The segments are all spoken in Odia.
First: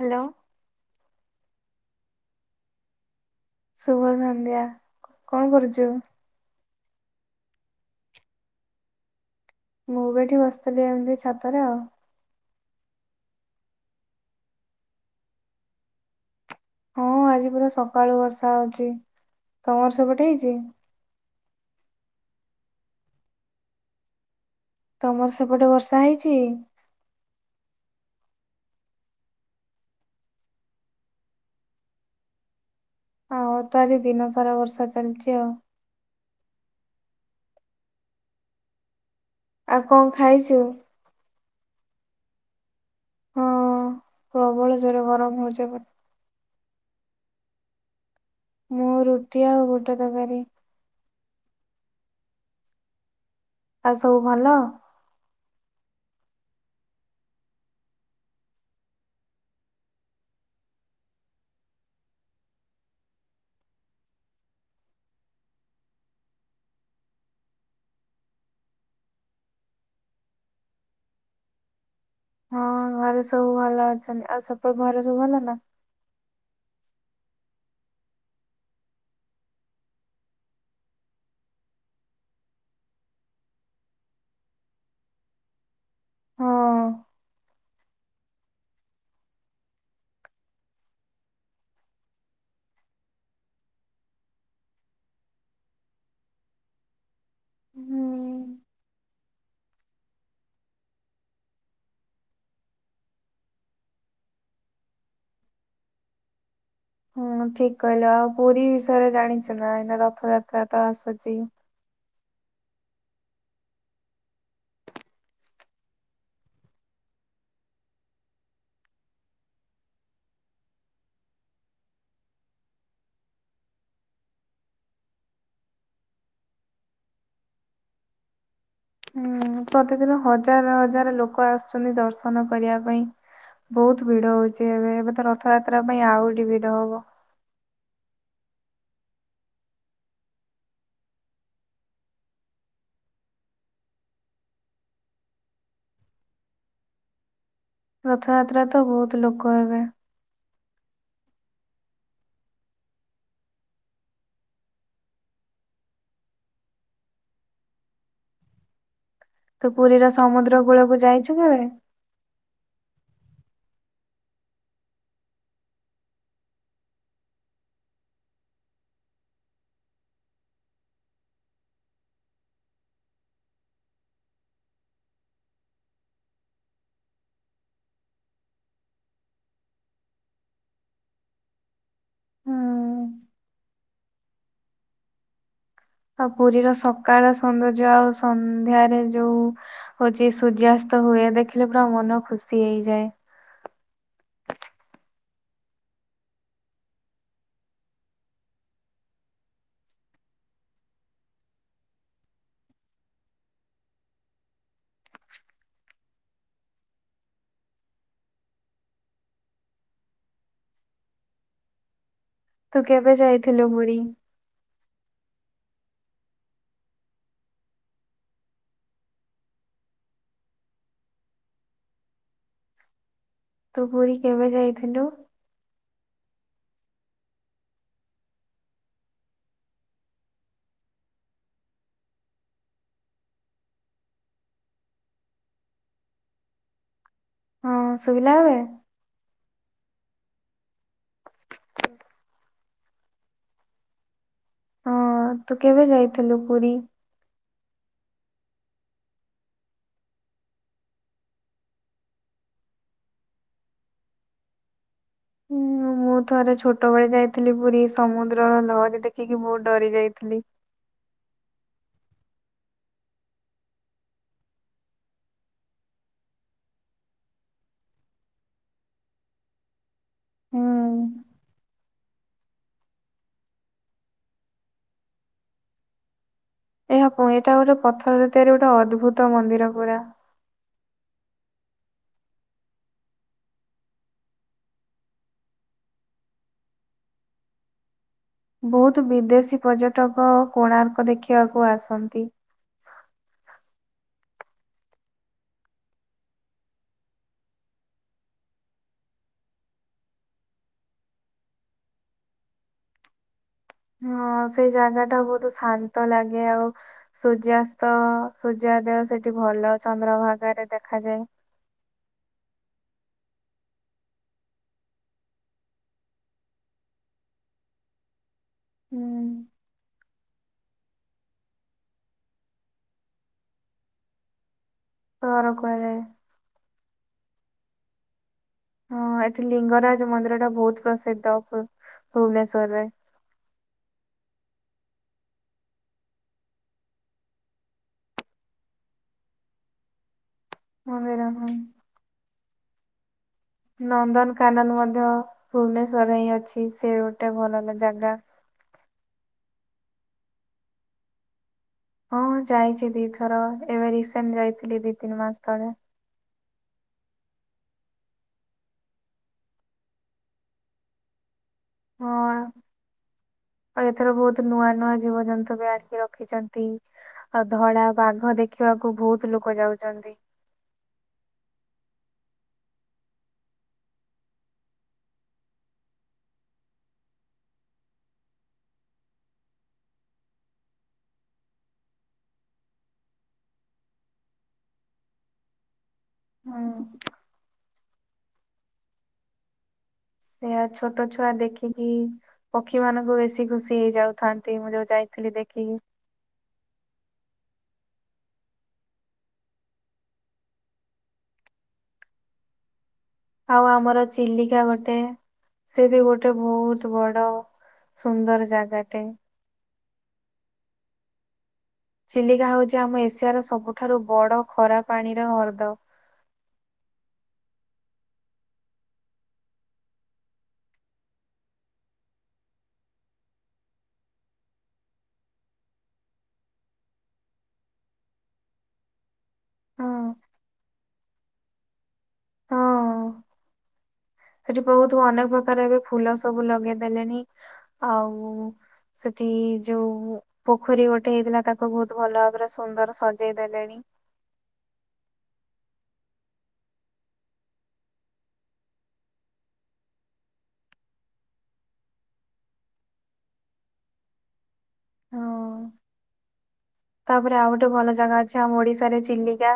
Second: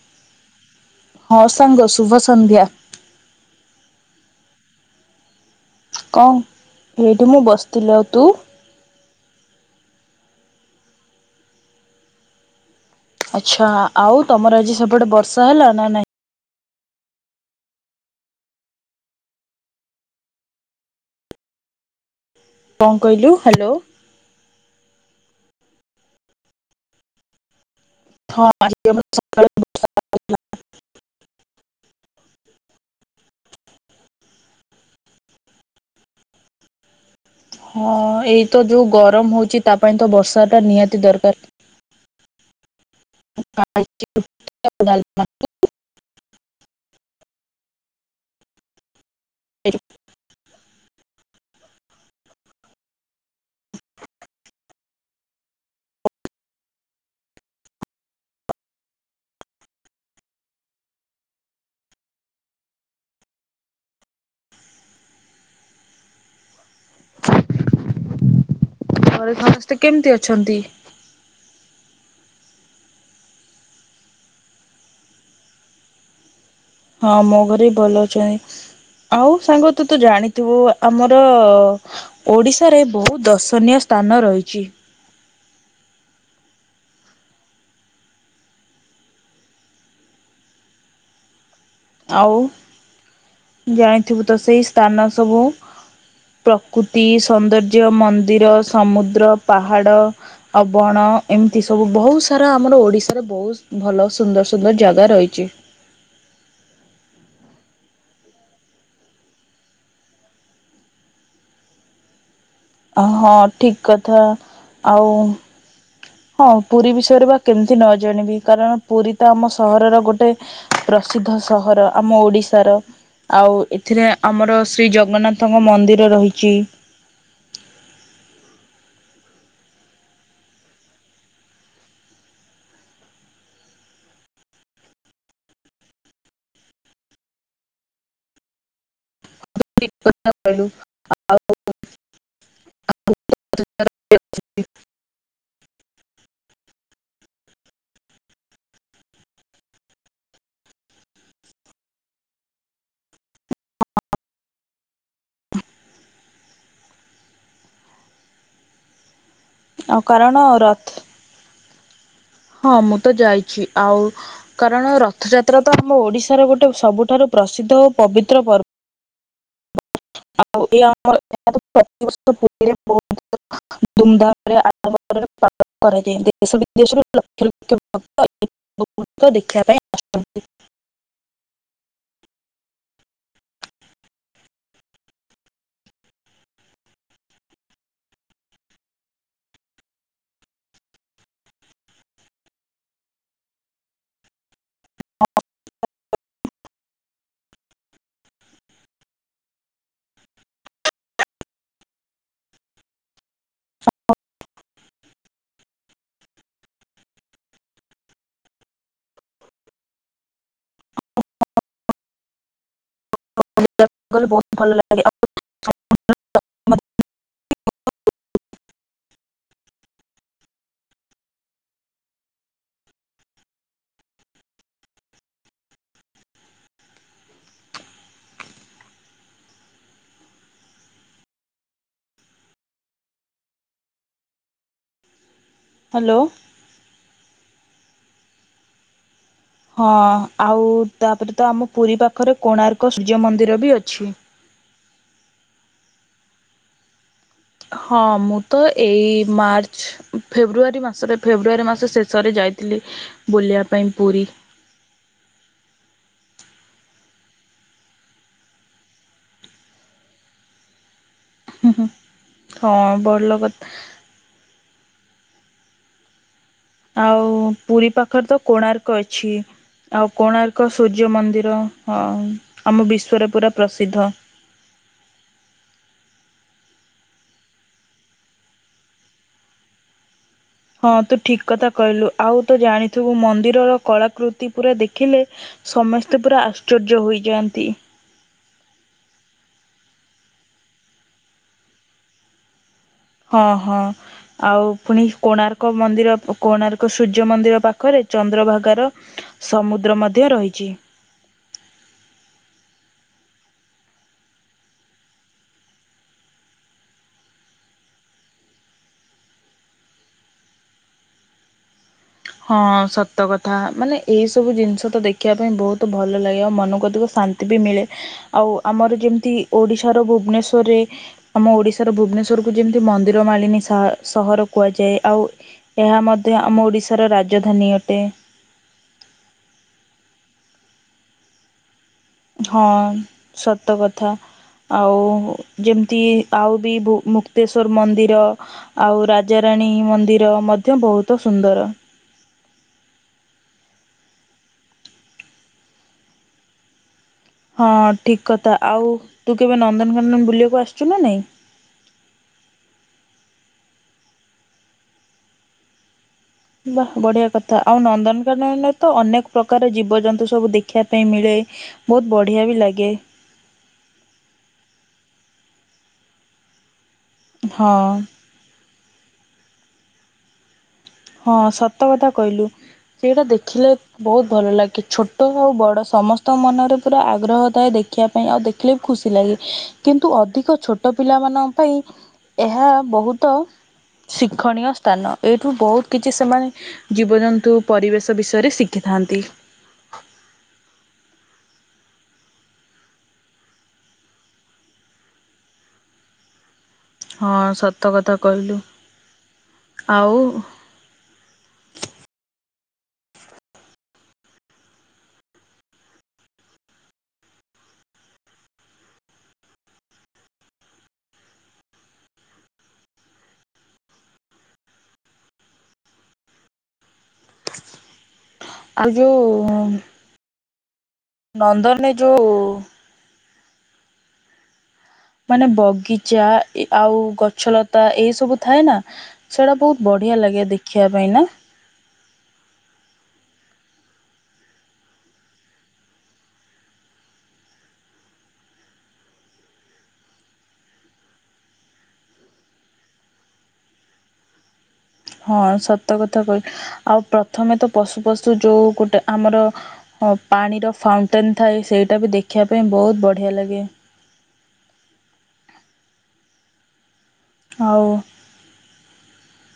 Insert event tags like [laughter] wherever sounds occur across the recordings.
ହ୍ୟାଲୋ। ହଁ ସାଙ୍ଗ ଶୁଭ ସନ୍ଧ୍ୟା। ଶୁଭ ସନ୍ଧ୍ୟା, କଣ କରୁଚ? କଣ ଏଇଠି ମୁଁ ବସିଥିଲି, ଆଉ ତୁ? ମୁଁ ବି ଏଇଠି ବସିଥିଲି ଏମିତି ଛାତରେ ଆଉ। ଆଚ୍ଛା ଆଉ ତମର ଆଜି ସେପଟେ ବର୍ଷା ହେଲା ନା ନାଇଁ? ହଁ ଆଜି ପୁରା ସକାଳୁ ବର୍ଷା ହଉଛି, ତମର ସେପଟ ହେଇଚି? କଣ କହିଲୁ, ହ୍ୟାଲୋ। ତମର ସେପଟେ ବର୍ଷା ହେଇଚି? ହଁ [unintelligible] ଆମର ତ ଆଜି ଦିନ ସାରା ବର୍ଷା ଚାଲିଚି ଆଉ। ହଁ ଏଇ ତ ଯୋଉ ଗରମ ହୋଉଚି ତା ଆଉ ପାଇଁ କଣ ତ ଖାଇଛୁ? ବର୍ଷାଟା ନିହାତି ଦରକାର। ହଁ ଆଉ ପ୍ରବଳ ଜୋରେ ଡାଲମା। ଗରମ ହୋଉଚି ଏପ ମୁଁ ରୁଟି ଆଉ ବୁଟ ତକାରୀ। ଆଉ ସବୁ ଭଲ? ଘରେ ସମସ୍ତେ କେମିତି ଅଛନ୍ତି? ହଁ ଘରେ ସବୁ ଭଲ ଅଛନ୍ତି, ଆଉ ସପୁ ଘରେ ସବୁ ଭଲ ନା? ହଁ ମୋ ଘରେ ବି ଭଲ ଅଛନ୍ତି। ଆଉ ସାଙ୍ଗ ତୁ ତ ଜାଣିଥିବୁ ଆମର ଓଡ଼ିଶାରେ ବହୁ ଦର୍ଶନୀୟ ସ୍ଥାନ ରହିଚି। ହଁ। ଆଉ ଜାଣିଥିବୁ ତ ସେଇ ସ୍ଥାନ ସବୁ ପ୍ରକୁତି ସୌନ୍ଦର୍ଯ୍ୟ ମନ୍ଦିର ହୁଁ। ସମୁଦ୍ର ପାହାଡ଼ ଆ ବଣ ଏମିତି ସବୁ ବହୁତ ସାରା, ଆମର ଓଡ଼ିଶାରେ ବହୁତ ସୁ ଭଲ ସୁନ୍ଦର ସୁନ୍ଦର ଜାଗା ରହିଚି। ହୁଁ ଠିକ କହିଲ, ଆଉ ପୁରୀ ବିଷୟରେ ଜାଣିଚ ନା ଏଇନା ରଥଯାତ୍ରା ତ ଆସୁଚି? ହଁ ଠିକ କଥା ଆଉ ହଁ ପୁରୀ ବିଷୟରେ ବା କେମିତି ନ ଜାଣିବି, କାରଣ ପୁରୀ ତ ଆମ ସହରର ଗୋଟେ ପ୍ରସିଦ୍ଧ ସହର ଆମ ଓଡ଼ିଶାର। ଆଉ ଏଥିରେ ଆମର ଶ୍ରୀ ଜଗନ୍ନାଥଙ୍କ ମନ୍ଦିର ରହିଚି। ହୁଁ ପ୍ରତିଦିନ ହଜାର ହଜାର ଲୋକ ଆସୁଚନ୍ତି ଦର୍ଶନ କରିବା ପାଇଁ। ବହୁତ ଭିଡ଼ ହଉଚି ଏବେ, ଏବେ ତ ରଥଯାତ୍ରା ପାଇଁ ଆଉରି ଭିଡ଼ ହବ। ଟିକ୍ କଥା କହିଲୁ। ରଥଯାତ୍ରା ତ ବୋହୁତ ଲୋକ ହେବେ। ତୁ ଆଉ ପୁରୀର କାରଣ ସମୁଦ୍ର ର କୂଳକୁ ଯାଇଚୁ କେବେ? ହଁ ମୁଁ ତ ଯାଇଛି ଆଉ କାରଣ ରଥଯାତ୍ରା ତ ଆମ ଓଡ଼ିଶାର ଗୋଟେ ସବୁଠାରୁ ପ୍ରସିଦ୍ଧ ଓ ପବିତ୍ର ପର୍ [unintelligible] [unintelligible] ଭକ୍ତ ଦେଖିବା ପାଇଁ ଆସନ୍ତି। ହୁଁ। ଆଉ ପୁରୀର ସକାଳ ସୌନ୍ଦର୍ଯ୍ୟ ଆଉ ସନ୍ଧ୍ୟାରେ ଯୋଉ ହୋଉଛି ସୂର୍ଯ୍ୟାସ୍ତ ହୁଏ ଦେଖିଲେ ପୁରା ମନ ଖୁସି ହେଇଯାଏ। [unintelligible] ତୁ କେବେ ଯାଇଥିଲୁ ପୁରୀ। ଗଲେ ଭଲ ଲାଗେ ଆଉ [unintelligible] ତୁ ପୁରୀ କେବେ ଯାଇଥିଲୁ। ହାଲୋ। ହଁ ଶୁଭିଲା ଏବେ। ହଁ ଆଉ ତାପରେ ତ ଆମ ପୁରୀ ପାଖରେ କୋଣାର୍କ ସୂର୍ଯ୍ୟ ମନ୍ଦିର ବି ଅଛି। ହଁ ତୁ କେବେ ଯାଇଥିଲୁ ପୁରୀ। ହଁ ମୁଁ ତ ଏଇ ମାର୍ଚ୍ଚ ଫେବୃଆରୀ ମାସରେ ଫେବୃଆରୀ ମାସ ଶେଷରେ ଯାଇଥିଲି। ବୁଲିବା ପାଇଁ ପୁରୀ। ହୁଁ ମୁଁ ଥରେ ଛୋଟ ବେଳେ ଯାଇଥିଲି ପୁରୀ ସମୁଦ୍ରର ଲହଡି ଦେଖିକି ବହୁତ ଡରି ଯାଇଥିଲି। ହୁଁ ହୁଁ ହଁ ବଲ କ ଆଉ ପୁରୀ ପାଖରେ ତ କୋଣାର୍କ ଅଛି। ଆଉ କୋଣାର୍କ ହୁଁ। ସୂର୍ଯ୍ୟ ମନ୍ଦିର। ହଁ ଆମ ବିଶ୍ୱରେ ପୁରା ପ୍ରସିଦ୍ଧ। ଏହା ପୁଏତ ଗୋଟେ ପଥରରେ ତିଆରି ଗୋଟେ ଅଦ୍ଭୁତ ମନ୍ଦିର ପୁରା। ହଁ ତୁ ଠିକ୍ କଥା କହିଲୁ। ଆଉ ତୁ ଜାଣିଥିବୁ ମନ୍ଦିରର କଳାକୃତି ପୁରା ଦେଖିଲେ ସମସ୍ତେ ପୁରା ଆଶ୍ଚର୍ଯ୍ୟ ହୋଇଯାଆନ୍ତି। ବହୁତ ବିଦେଶୀ ପର୍ଯ୍ୟଟକ କୋଣାର୍କ ଦେଖିବାକୁ ଆସନ୍ତି। ହଁ ହଁ। ଆଉ ପୁଣି କୋଣାର୍କ ମନ୍ଦିର କୋଣାର୍କ ସୂର୍ଯ୍ୟ ମନ୍ଦିର ପାଖରେ ଚନ୍ଦ୍ରଭାଗାର ସମୁଦ୍ର ମଧ୍ୟ ରହିଛି। ହଁ ସେଇ ଜାଗା ଟା ବହୁତ ଶାନ୍ତ ଲାଗେ ଆଉ ସୂର୍ଯ୍ୟାସ୍ତ ସୂର୍ଯ୍ୟୋଦୟ ସେଠି ଭଲ ଚନ୍ଦ୍ରଭାଗରେ ଦେଖାଯାଏ। ହଁ ସତ କଥା ମାନେ ଏଇ ସବୁ ଜିନିଷ ତ ଦେଖିବା ପାଇଁ ବହୁତ ଭଲ ଲାଗେ ଆଉ ମନକୁ ଅଧିକ ଶାନ୍ ନ୍ତି ବି ମିଳେ। ଆଉ ଆମର ଯେମିତି ହୁଁ ଓଡ଼ିଶାର ଭୁବନେଶ୍ୱରରେ ଆମ ଓଡ଼ିଶାର ଭୁବନେଶ୍ଵରକୁ ଯେମିତି ମନ୍ଦିର ମାଳିନୀ ସ ସହର କୁହାଯାଏ। ଆଉ ସହର ଏହା କୁହାଯାଏ ମଧ୍ୟ ଆମ ଓଡ଼ିଶାର ରାଜଧାନୀ ଅଟେ। ହଁ ଏଠି ଲିଙ୍ଗରାଜ ମନ୍ଦିର ଟା ବହୁତ ପ୍ରସିଦ୍ଧ ଅଟେ। ହଁ ସତ କଥା। ଆଉ ଯେମିତି ଆଉ ବି ବୁ ମୁକ୍ତେଶ୍ୱର ମନ୍ଦିର। ଆଉ ରାଜାରାଣୀ ମନ୍ଦିର ମଧ୍ୟ ବହୁତ ମନ୍ଦିର ହଁ ସୁନ୍ଦର। ନନ୍ଦନକାନନ ମଧ୍ୟ ଭୁବନେଶ୍ୱରରେ ହିଁ ଅଛି। ସେ ଭଲ ହଁ ଲ- ଜାଗା। ଠିକ୍ କଥା ଆଉ ତୁ କେବେ ନନ୍ଦନକାନନ ବୁଲିବାକୁ ଆସିଛୁ ନା ନାଇଁ। ହଁ ଯାଇଛି ଦି ଥର ଏବେ ରିସେଣ୍ଟ ଯାଇଥିଲି ଦି ତିନି ମାସ ତଳେ। ବା ବଢ଼ିଆ କଥା ଆଉ ନନ୍ଦନକାନନରେ ତ ଅନେକ ପ୍ରକାର ଜୀବଜନ୍ତୁ ସବୁ ଦେଖିବା ପାଇଁ ମିଳେ। ହଁ ବହୁତ ବଢ଼ିଆ ବି ଲାଗେ। ଆଉ ଏଥର ବହୁତ ନୂଆ ନୂଆ ଜୀବଜନ୍ତୁ ବି ଆଣିକି ରଖିଛନ୍ତି। ଆଉ ହଁ ଧଳା ବାଘ ଦେଖିବାକୁ ବହୁତ ଲୋକ ଯାଉଛନ୍ତି। ହଁ ସତ କଥା କହିଲୁ ସେଇଟା ଦେଖିଲେ ବହୁତ ଭଲ ଲାଗେ। ଛୋଟ ଆଉ ବଡ଼ ସମସ୍ତଙ୍କ ମନରେ ପୁରା ଆଗ୍ରହ ଥାଏ ଦେଖିବା ପାଇଁ। ଆଉ ଖାଲି ଖୁସି ଲାଗେ କିନ୍ତୁ ଅଧିକ ଛୋଟ ପିଲାମାନଙ୍କ ପାଇଁ ଏହା ବହୁତ ଶିକ୍ଷଣୀୟ ସ୍ଥାନ ଏଇଠୁ ବହୁତ ଯେ ସେମାନେ ଜୀବଜନ୍ତୁ ପରିବେଶ ବିଷୟରେ ଶିଖିଥାନ୍ତି। ସେୟା ଛୋଟ ଛୁଆ ଦେଖିକି ପକ୍ଷୀ ମାନଙ୍କୁ ବେଶୀ ଖୁସି ହେଇଯାଉଥାନ୍ତି ମୁଁ ଯୋଉ ଯାଇଥିଲି ଦେଖିକି। ହଁ ସତ କଥା କହିଲୁ ଆଉ ଆଉ ଆମର ଚିଲିକା ଗୋଟେ। ସେ ବି ଗୋଟେ ବହୁତ ବଡ ସୁନ୍ଦର ଯାଗାଟେ। ଚିଲିକା ହଉଛି ଆମ ଏସିଆର ସବୁଠାରୁ ବଡ ଖରା ପାଣିର ହ୍ରଦ। ଆଉ ଯୋଉ ନନ୍ଦନରେ ଯୋଉ ମାନେ ବଗିଚା ଆଉ ଗଛଲତା ଏଇ ସବୁ ଥାଏନା। ସେଇଟା ହଁ ବହୁତ ବଢିଆ ଲାଗେ ଦେଖିବା ପାଇଁ ନା। ହଁ। ସେଠି ବହୁତ ଅନେକ ପ୍ରକାର ବି ଫୁଲ ସବୁ ଲଗେଇଦେଲେଣି। ଆଉ ସେଠି ଯୋଉ ପୋଖରୀ ଗୋଟେ ହେଇଥିଲା ତାକୁ ବହୁତ ଭଲ ଭାବରେ ସୁନ୍ଦର ସଜେଇ ଦେଲେଣି? ହଁ ସତ କଥା କହିଲ ଆଉ ପ୍ରଥମେ ତ ପଶୁ ପଶୁ ଯୋଉ ଗୋଟେ ଆମର ହ ପାଣିର ଫାଉଣ୍ଟେନ୍ ଥାଏ ସେଇଟା ବି ଦେଖିବା ପାଇଁ ବହୁତ ବଢ଼ିଆ ଲାଗେ। ହଁ ତାପରେ ଆଉ ଗୋଟେ ଭଲ ଜାଗା ଅଛି ଆମ ଓଡିଶାରେ ଚିଲିକା।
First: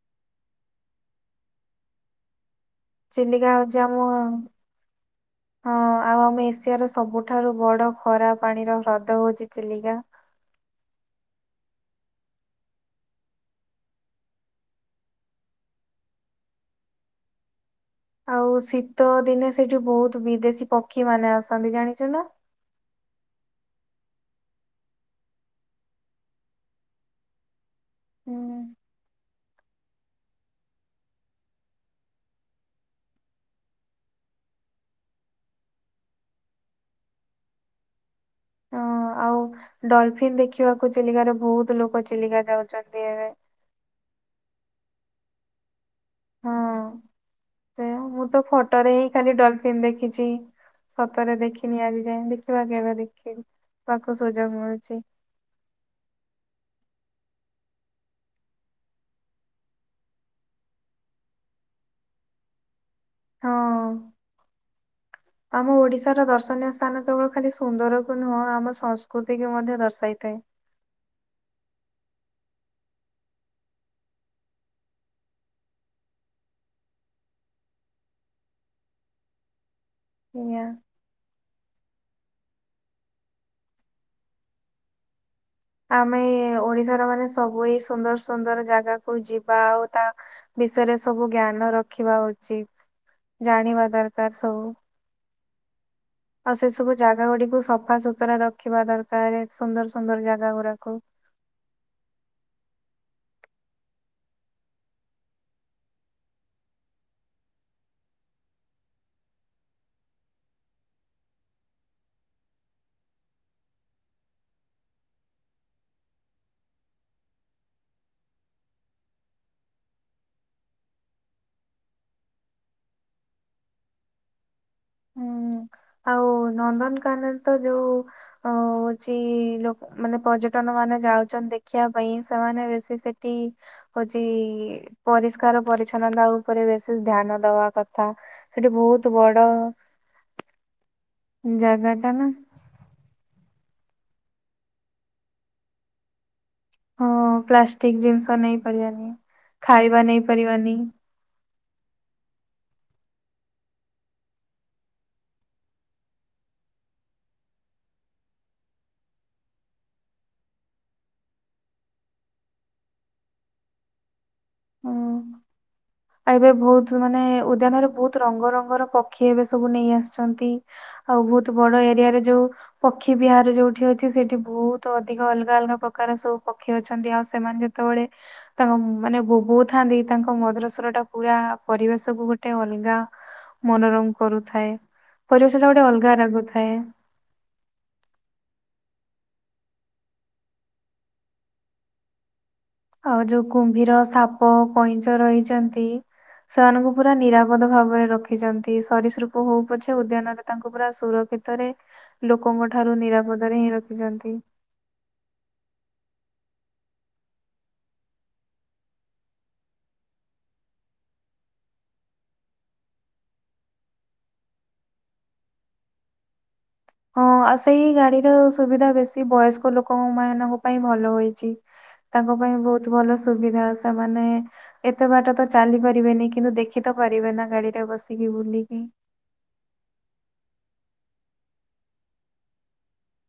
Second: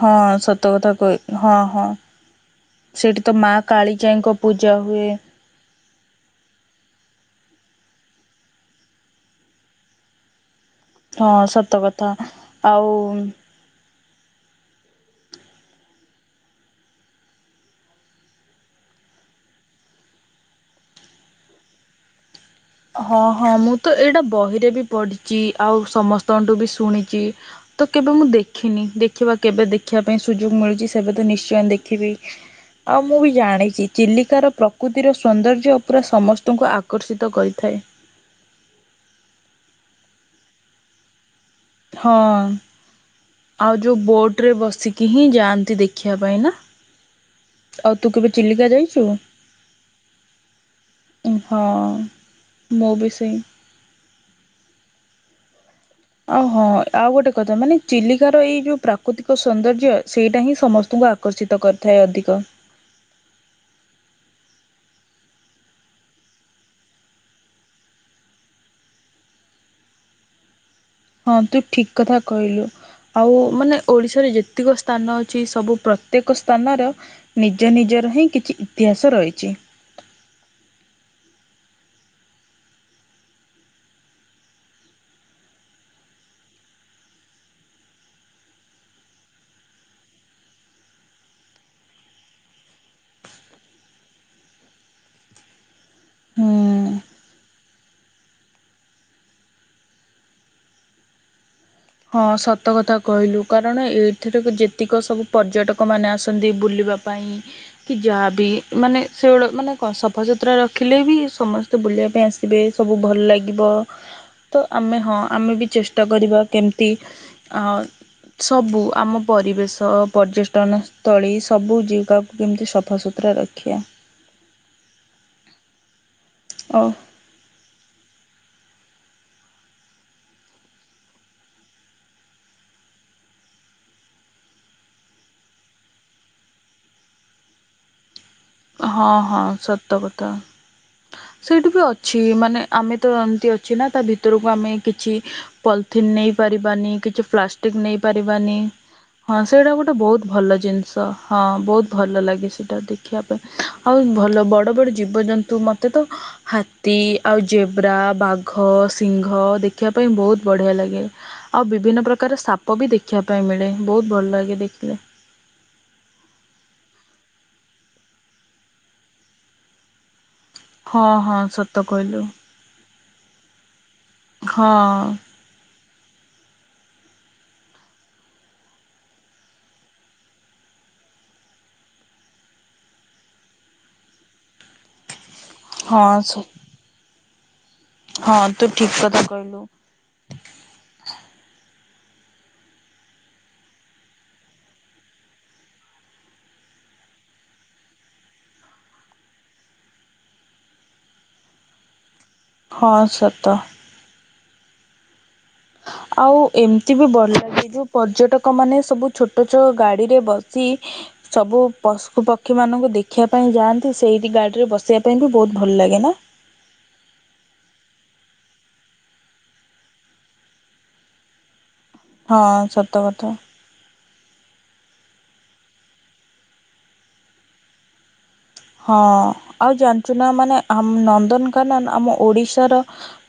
ହଁ ସତ କଥା କହି ହଁ ହଁ। ସେଇଠି ତ ଚିଲିକା ମା ହଉଛି ଆମ କାଳିଜାଇଙ୍କ ପୂଜା ହୁଏ। ହଁ ଆଉ ଆମ ଏସିଆର ସବୁଠାରୁ ବଡ ଖରା ପାଣିର ହ୍ରଦ ହଉଛି ଚିଲିକା। ହଁ ସତ କଥା ଆଉ ଆଉ ଶୀତ ଦିନେ ସେଇଠି ବହୁତ ବିଦେଶୀ ପକ୍ଷୀ ମାନେ ଆସନ୍ତି ଜାଣିଛୁ ନା? ହଁ ହଁ ମୁଁ ତ ଏଇଟା ବହିରେ ବି ପଢିଛି ଆଉ ସମସ୍ତଙ୍କଠୁ ବି ଶୁଣିଛି? ତ କେବେ ମୁଁ ହୁଁ। ଦେଖିନି ଦେଖିବା କେବେ ଦେଖିବା ପାଇଁ ସୁଯୋଗ ମିଳୁଛି ସେବେ ତ ନିଶ୍ଚୟ ଦେଖିବି। ଆଉ ମୁଁ ବି ଜାଣିଛି ଚିଲିକାର ପ୍ରକୃତିର ସୌନ୍ଦର୍ଯ୍ୟ ଉପରେ ସମସ୍ତଙ୍କୁ ଆକର୍ଷିତ କରି ଥାଏ। ହଁ ଆଉ ଡଲଫିିନ ଦେଖିବାକୁ ଚିଲିକାରେ ବହୁତ ଲୋକ ହଁ ଚିଲିକା ଯାଉଛନ୍ତି ଏବେ ଆଉ ଯେଉଁ ବୋଟରେ ବସିକି ହିଁ ଯାଆନ୍ତି ଦେଖିବା ପାଇଁ ନା? ହଁ ଆଉ ତୁ ମୁଁ କେବେ ତ ଚିଲିକା ଫଟୋରେ ଯାଇଛୁ ହିଁ ଖାଲି ଡଲଫିିନ ଦେଖିଛି। ସତରେ ହଁ ଦେଖିନି ଆଜି ଯାଏ ଦେଖିବା ମୁଁ କେବେ ବି ସେଇ ଦେଖିନି ତାକୁ ସୁଯୋଗ ମିଳୁଛି? ଆଉ ହଁ ଆଉ ଗୋଟେ କଥା ମାନେ ଚିଲିକାର ଏଇ ଯୋଉ ପ୍ରାକୃତିକ ସୌନ୍ଦର୍ଯ୍ୟ ସେଇଟା ହିଁ ସମସ୍ତଙ୍କୁ ଆକ ଆକର୍ଷିତ କରିଥାଏ ଅଧିକ। ହଁ। ଆମ ଓଡିଶାର ଦର୍ଶନୀୟ ସ୍ଥାନ କେବଳ ଖାଲି ସୁନ୍ଦରକୁ ନୁହଁ ଆମ ସଂସ୍କୃତିକୁ ମଧ୍ୟ ଦର୍ଶାଇଥାଏ। ହଁ ତୁ ଠିକ କଥା କହିଲୁ। ଆଉ ମାନେ ଓଡ଼ିଶାରେ ଯେତିକ ସ୍ଥାନ ଅଛି ସବୁ ପ୍ରତ୍ୟେକ ସ୍ଥାନର ନିଜ ନିଜର ହିଁ କିଛି ଇତିହାସ ରହିଛି। ଆଜ୍ଞା। ଆମେ ଓଡିଶାର ମାନେ ସବୁ ଏଇ ସୁନ୍ଦର ସୁନ୍ଦର ଜାଗାକୁ ଯିବା ଆଉ ତା ବିଷୟରେ ସବୁ ଜ୍ଞାନ ରଖିବା ଉଚିତ ଜାଣିବା ଦରକାର ସବୁ ଆଉ ହୁଁ। ସେ ସବୁ ଯାଗା ଗୁଡିକୁ ସଫା ସୁୁତୁରା ରଖିବା ଦରକାର ସୁନ୍ଦର ସୁନ୍ଦର ଯାଗା ଗୁଡାକୁ। ହଁ ସତ କଥା କହିଲୁ କାରଣ ଏଠି ଯେତିକ ସବୁ ପର୍ଯ୍ୟଟକ ମାନେ ଆସନ୍ତି ବୁଲିବାକୁ ପାଇଁ କି ଯାହାବି ମାନେ ସେଗୁଡ଼ା ମାନେ ସଫାସୁତୁରା ରଖିଲେ ବି ସମସ୍ତେ ତ ବୁଲିବା ପାଇଁ ଆସିବେ ସବୁ ଭଲ ଲାଗିବ। ତ ଆମେ ହଁ ଆମେ ବି ଚେଷ୍ଟା କରିବା କେମତି ସବୁ ଆମ ପରିବେଶ ପର୍ଯ୍ୟଟନସ୍ଥଳୀ ସବୁ ଜିଗାକୁ କେମିତି ସଫାସୁତା ସୁତୁରା ରଖିବା। ହୁଁ ଆଉ ଓ ନନ୍ଦନକାନନ ତ ଯୋଉ ଅ ହୋଉଚି ଲୋ ମାନେ ପର୍ଯ୍ୟଟନ ମାନେ ଯାଉଛନ୍ତି ଦେଖିବା ପାଇଁ ସେମାନେ ବେଶୀ ସେଠି ହଉଛି ପରିଷ୍କାର ପରିଚ୍ଛନ୍ନତା ଉପରେ ବେଶ ଧ୍ୟାନ ଦବା କଥା। ସେଠି ହଁ ବହୁତ ହଁ ବଡ ସତ କଥା। ସେଇଠି ବି ଜାଗା ଟା ଅଛି ନା ମାନେ ଆମେ ତ ଏମିତି ଅଛି ନା ତା ଭିତରକୁ ଆମେ କିଛି ପଲିଥିନ୍ ନେଇ ପାରିବାନି ହଁ କିଛି ପ୍ଲାଷ୍ଟିକ ଜିନିଷ ନେଇପାରିବାନି। ନେଇପାରିବାନି। ହଁ ସେଇଟା ଗୋଟେ ଖାଇବା ବହୁତ ଭଲ ନେଇପାରିବାନି। ଜିନିଷ। ହଁ ବହୁତ ଭଲ ଲାଗେ ସେଇଟା ଦେଖିବା ଆଉ ଭଲ ବଡ ବଡ ଜୀବଜନ୍ତୁ ମତେ ତ ହାତୀ ଆଉ ଜେବ୍ରା ବାଘ ସିଂହ ଦେଖିବା ପାଇଁ ବହୁତ ବଢିଆ ଲାଗେ। ଆଉ ବିଭିନ୍ନ ପ୍ରକାର ସାପ ବି ଦେଖିବା ପାଇଁ ମିଳେ ବହୁତ ଭଲ ଲାଗେ ଦେଖିଲେ। ଏବେ ବହୁତ ମାନେ ଉଦ୍ୟାନରେ ବହୁତ ରଙ୍ଗରଙ୍ଗର ପକ୍ଷୀ ଏବେ ସବୁ ନେଇ ଆସିଛନ୍ତି। ହଁ ଆଉ ହଁ ବହୁତ ସତ ବଡ ଏରିଆରେ କହିଲୁ ଯୋଉ ପକ୍ଷୀ ବିହାର ଯୋଉଠି ଅଛି ସେଇଠି ହଁ ବହୁତ ଅଧିକ ଅଲଗା ଅଲଗା ପ୍ରକାର ସବୁ ପକ୍ଷୀ ଅଛନ୍ତି ଆଉ ସେମାନେ ଯେତେବେଳେ ତାଙ୍କ ମାନେ ବୋହୁଉଥାନ୍ତି ତାଙ୍କ ମଦର ସ ତ୍ର ଟା ପୁରା ପରିବେଶ କୁ ଗୋଟେ ଅଲଗା ମନୋରମ କରୁଥାଏ। ପରିବେଶଟା ଗୋଟେ ଅଲଗା ହଁ ସ ରାଗୁ ଥାଏ। ହଁ ତୁ ଠିକ କଥା କହିଲୁ। ଆଉ ଯୋଉ କୁମ୍ଭୀର ସାପ କଇଁଚ ରହିଚନ୍ତି। ସେମାନଙ୍କୁ ପୁରା ନିରାପଦ ଭାବରେ ରଖିଚନ୍ତି। ସରିସୃପ ହଉ ପଛେ ଉଦ୍ୟାନରେ ତାଙ୍କୁ ପୁରା ସୁରକ୍ଷିତ ରେ ଲୋକଙ୍କ ହଁ ଠାରୁ ସତ। ନିରାପଦରେ ହିଁ ରଖିଛନ୍ତି। ଆଉ ଏମିତି ବି ବଲ ଲାଗେ ଯୋଉ ପର୍ଯ୍ୟଟକ ମାନେ ସବୁ ଛୋଟ ଛୋ ଗାଡି ରେ ବସି ସବୁ ପଶୁ ପକ୍ଷୀମାନଙ୍କୁ ଦେଖିବା ପାଇଁ ଯାଆନ୍ତି ସେଇଠି ଗାଡ଼ିରେ ବସିବା ପାଇଁ ବି ବହୁତ ଭଲ ଲାଗେ ନା? ହଁ ଆଉ ସେଇ ଗାଡିର ସୁବିଧା ବେଶୀ ବୟସ୍କ ଲୋକଙ୍କ ମାନଙ୍କ ପାଇଁ ଭଲ ହୋଇଚି। ତାଙ୍କ ପାଇଁ ହଁ ବହୁତ ସତ ଭଲ କଥା ସୁବିଧା ଆସ ତା ମାନେ ଏତେ ବାଟ ତ ଚାଲି ପାରିବେନି କିନ୍ତୁ ଦେଖି ତ ପାରିବେ ନା ଗାଡିରେ ବସିକି ବୁଲିକି। ହଁ ଆଉ ଜାଣିଚୁ ନା ମାନେ ଆ ନନ୍ଦନକାନନ ଆମ ଓଡ଼ିଶାର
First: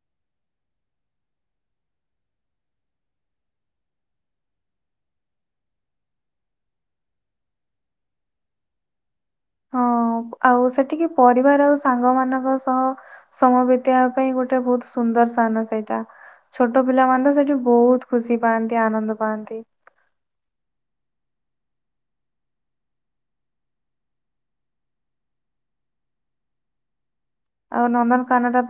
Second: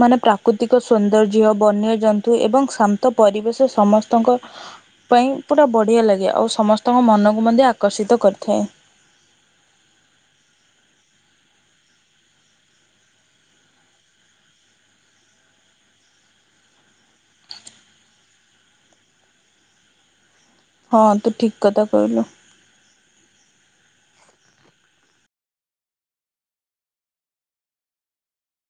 ମାନେ ପ୍ରାକୃତିକ ସୌନ୍ଦର୍ଯ୍ୟ ବନ୍ୟଜନ୍ତୁ ଏବଂ ଶାନ୍ତ ପରିବେଶ ସମସ୍ତଙ୍କ ପାଇଁ ପୁରା ବଢ଼ିଆ ଲାଗେ ଆଉ ସମସ୍ତଙ୍କ ମନକୁ ମଧ୍ୟ ଆକର୍ଷିତ କରିଥାଏ। ହଁ ଆଉ ସେଠିକି ପରିବାର ଆଉ ସାଙ୍ଗ ମାନଙ୍କ ସହ ସମ ବିତେଇବା ପାଇଁ ଗୋଟେ ବହୁତ ସୁନ୍ଦର ସ୍ଥାନ ସେଇଟା। ଛୋଟ ପିଲାମାନେ ତ ସେଠି ବହୁତ ଖୁସି ପାଆନ୍ତି ଆନନ୍ଦ ପାଆନ୍ତି। ହଁ ତୁ ଠିକ କଥା କହିଲୁ। ଆଉ ନନ୍ଦନ କାନ ଟା